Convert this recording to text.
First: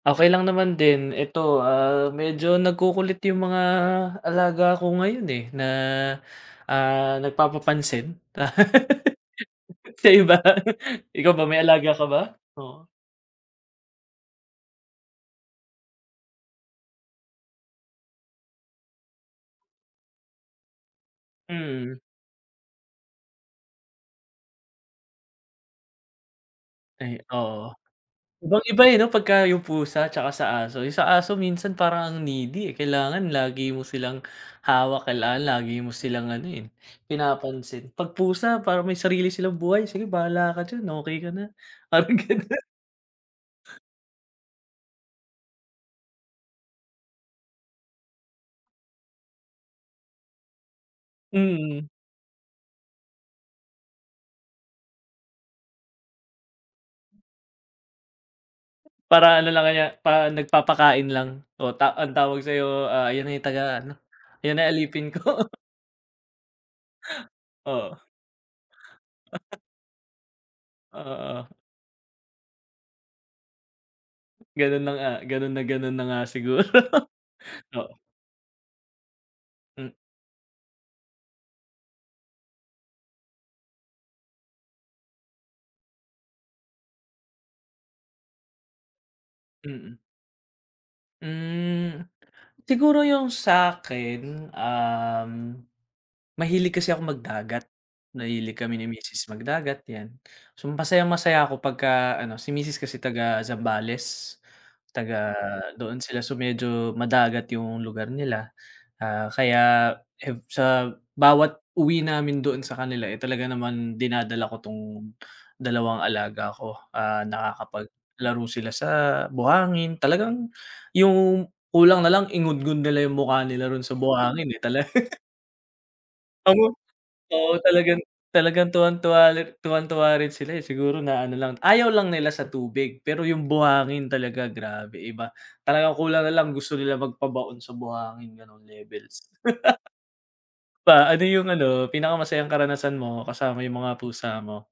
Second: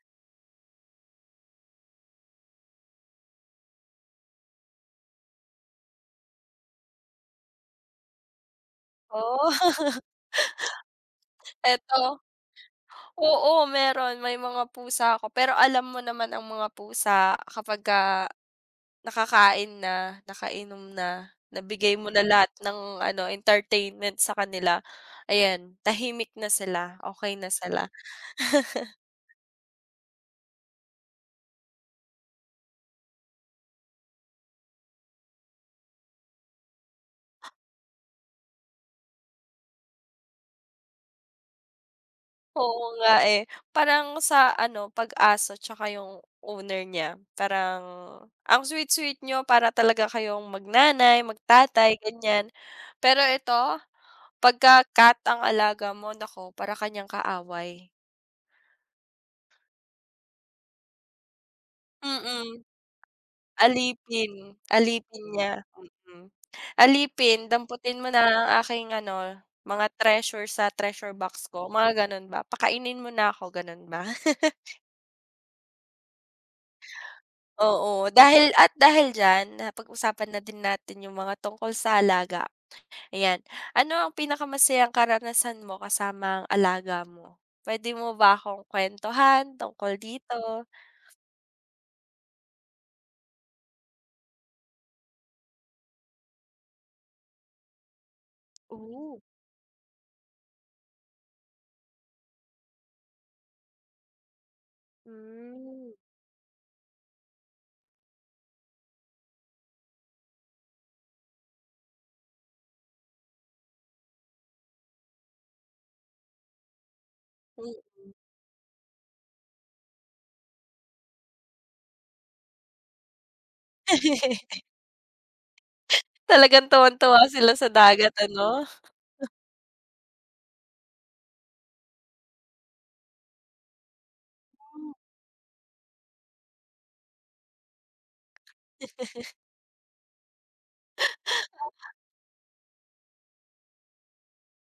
Okey lang naman din. Eto, ah, medyo nagkukulit yung mga alaga ko ngayon, eh, na, ah, nagpapapansin. Oh. Sayo ba? Ikaw ba, may alaga ka Eto ba? Oo. oo, meron, may mga pusa ako pero alam mo naman ang mga pusa, kapagka, nakakain na, nakainom na, nabigay Mm. mo na lahat ng ano, entertainment sa kanila. Ayan, tahimik na sila, Ay, okey na oo. sila. Ibang-iba, eh, 'no? Pagka yung pusa tsaka sa aso. Yung sa aso minsan parang ang needy, eh. Kailangan lagi mo silang hawak, kailangan lagi mo silang ano, eh, pinapansin. 'Pag pusa parang may sarili silang buhay, sige bahala ka diyan, okey ka na, parang gano'n. Oo nga, eh. Parang sa ano, 'pag aso tsaka yung owner niya, parang, ang sweet-sweet niyo, para talaga kayong mag-nanay, Mm. mag-tatay, ganyan. Pero eto, pagka cat ang alaga mo, naku, para ka niyang kaaway. Para ano lang ka niya, parang nagpapakain lang. Oh, ta ang tawag Mm. sayo, ah, yan ay taga-ano, yan Alipin, na alipin alipin ko. niya. Mm. Alipin, Oo. damputin mo na ang aking ano, mga treasure sa treasure box Oo. ko, mga gano'n ba. Pakainin mo na ako, gano'n ba. Gano'n na nga. Gano'n na gano'n na nga siguro. Oo. Oo, dahil at dahil diyan, Hmm. napag-usapan na din natin yung mga tungkol sa alaga, ayan. Ano ang pinakamasayang karanasan mo kasama ang alaga mo? Puwede mo ba akong kwentuhan tungkol Mm. dito? Hmm, siguro yung sakin, um, mahilig kasi akong magdagat. Mahilig kami ni Oh. misis magdagat, yan. So masayang masaya ako pagka ano si misis kasi taga-Zambales, taga Hmm. doon sila. So medyo madagat yung lugar nila, ah, kaya ev sa bawat uwi namin doon sa kanila, eh, talaga naman dinadala ko 'tong, dalawang alaga ko. Ah, Mm. nakakapaglaro sila sa buhangin, talagang, yung kulang nalang ingudngod nila yung mukha nila roon sa buhangin, eh, talaga Talagang Ano tuwang-tuwa sila oo, sa talagang dagat ano? talagang tuwang-tuwa li tuwang-tuwa rin sila, eh. Siguro na ano lang ayaw lang nila sa tubig, pero yung buhangin talaga Hmm. grabe, iba. Talagang kulang nalang gusto nila magpabaon sa buhangin, gano'ng levels. pa, ano yung ano, Tama. pinakamasayang karanasan mo kasama yung mga pusa mo?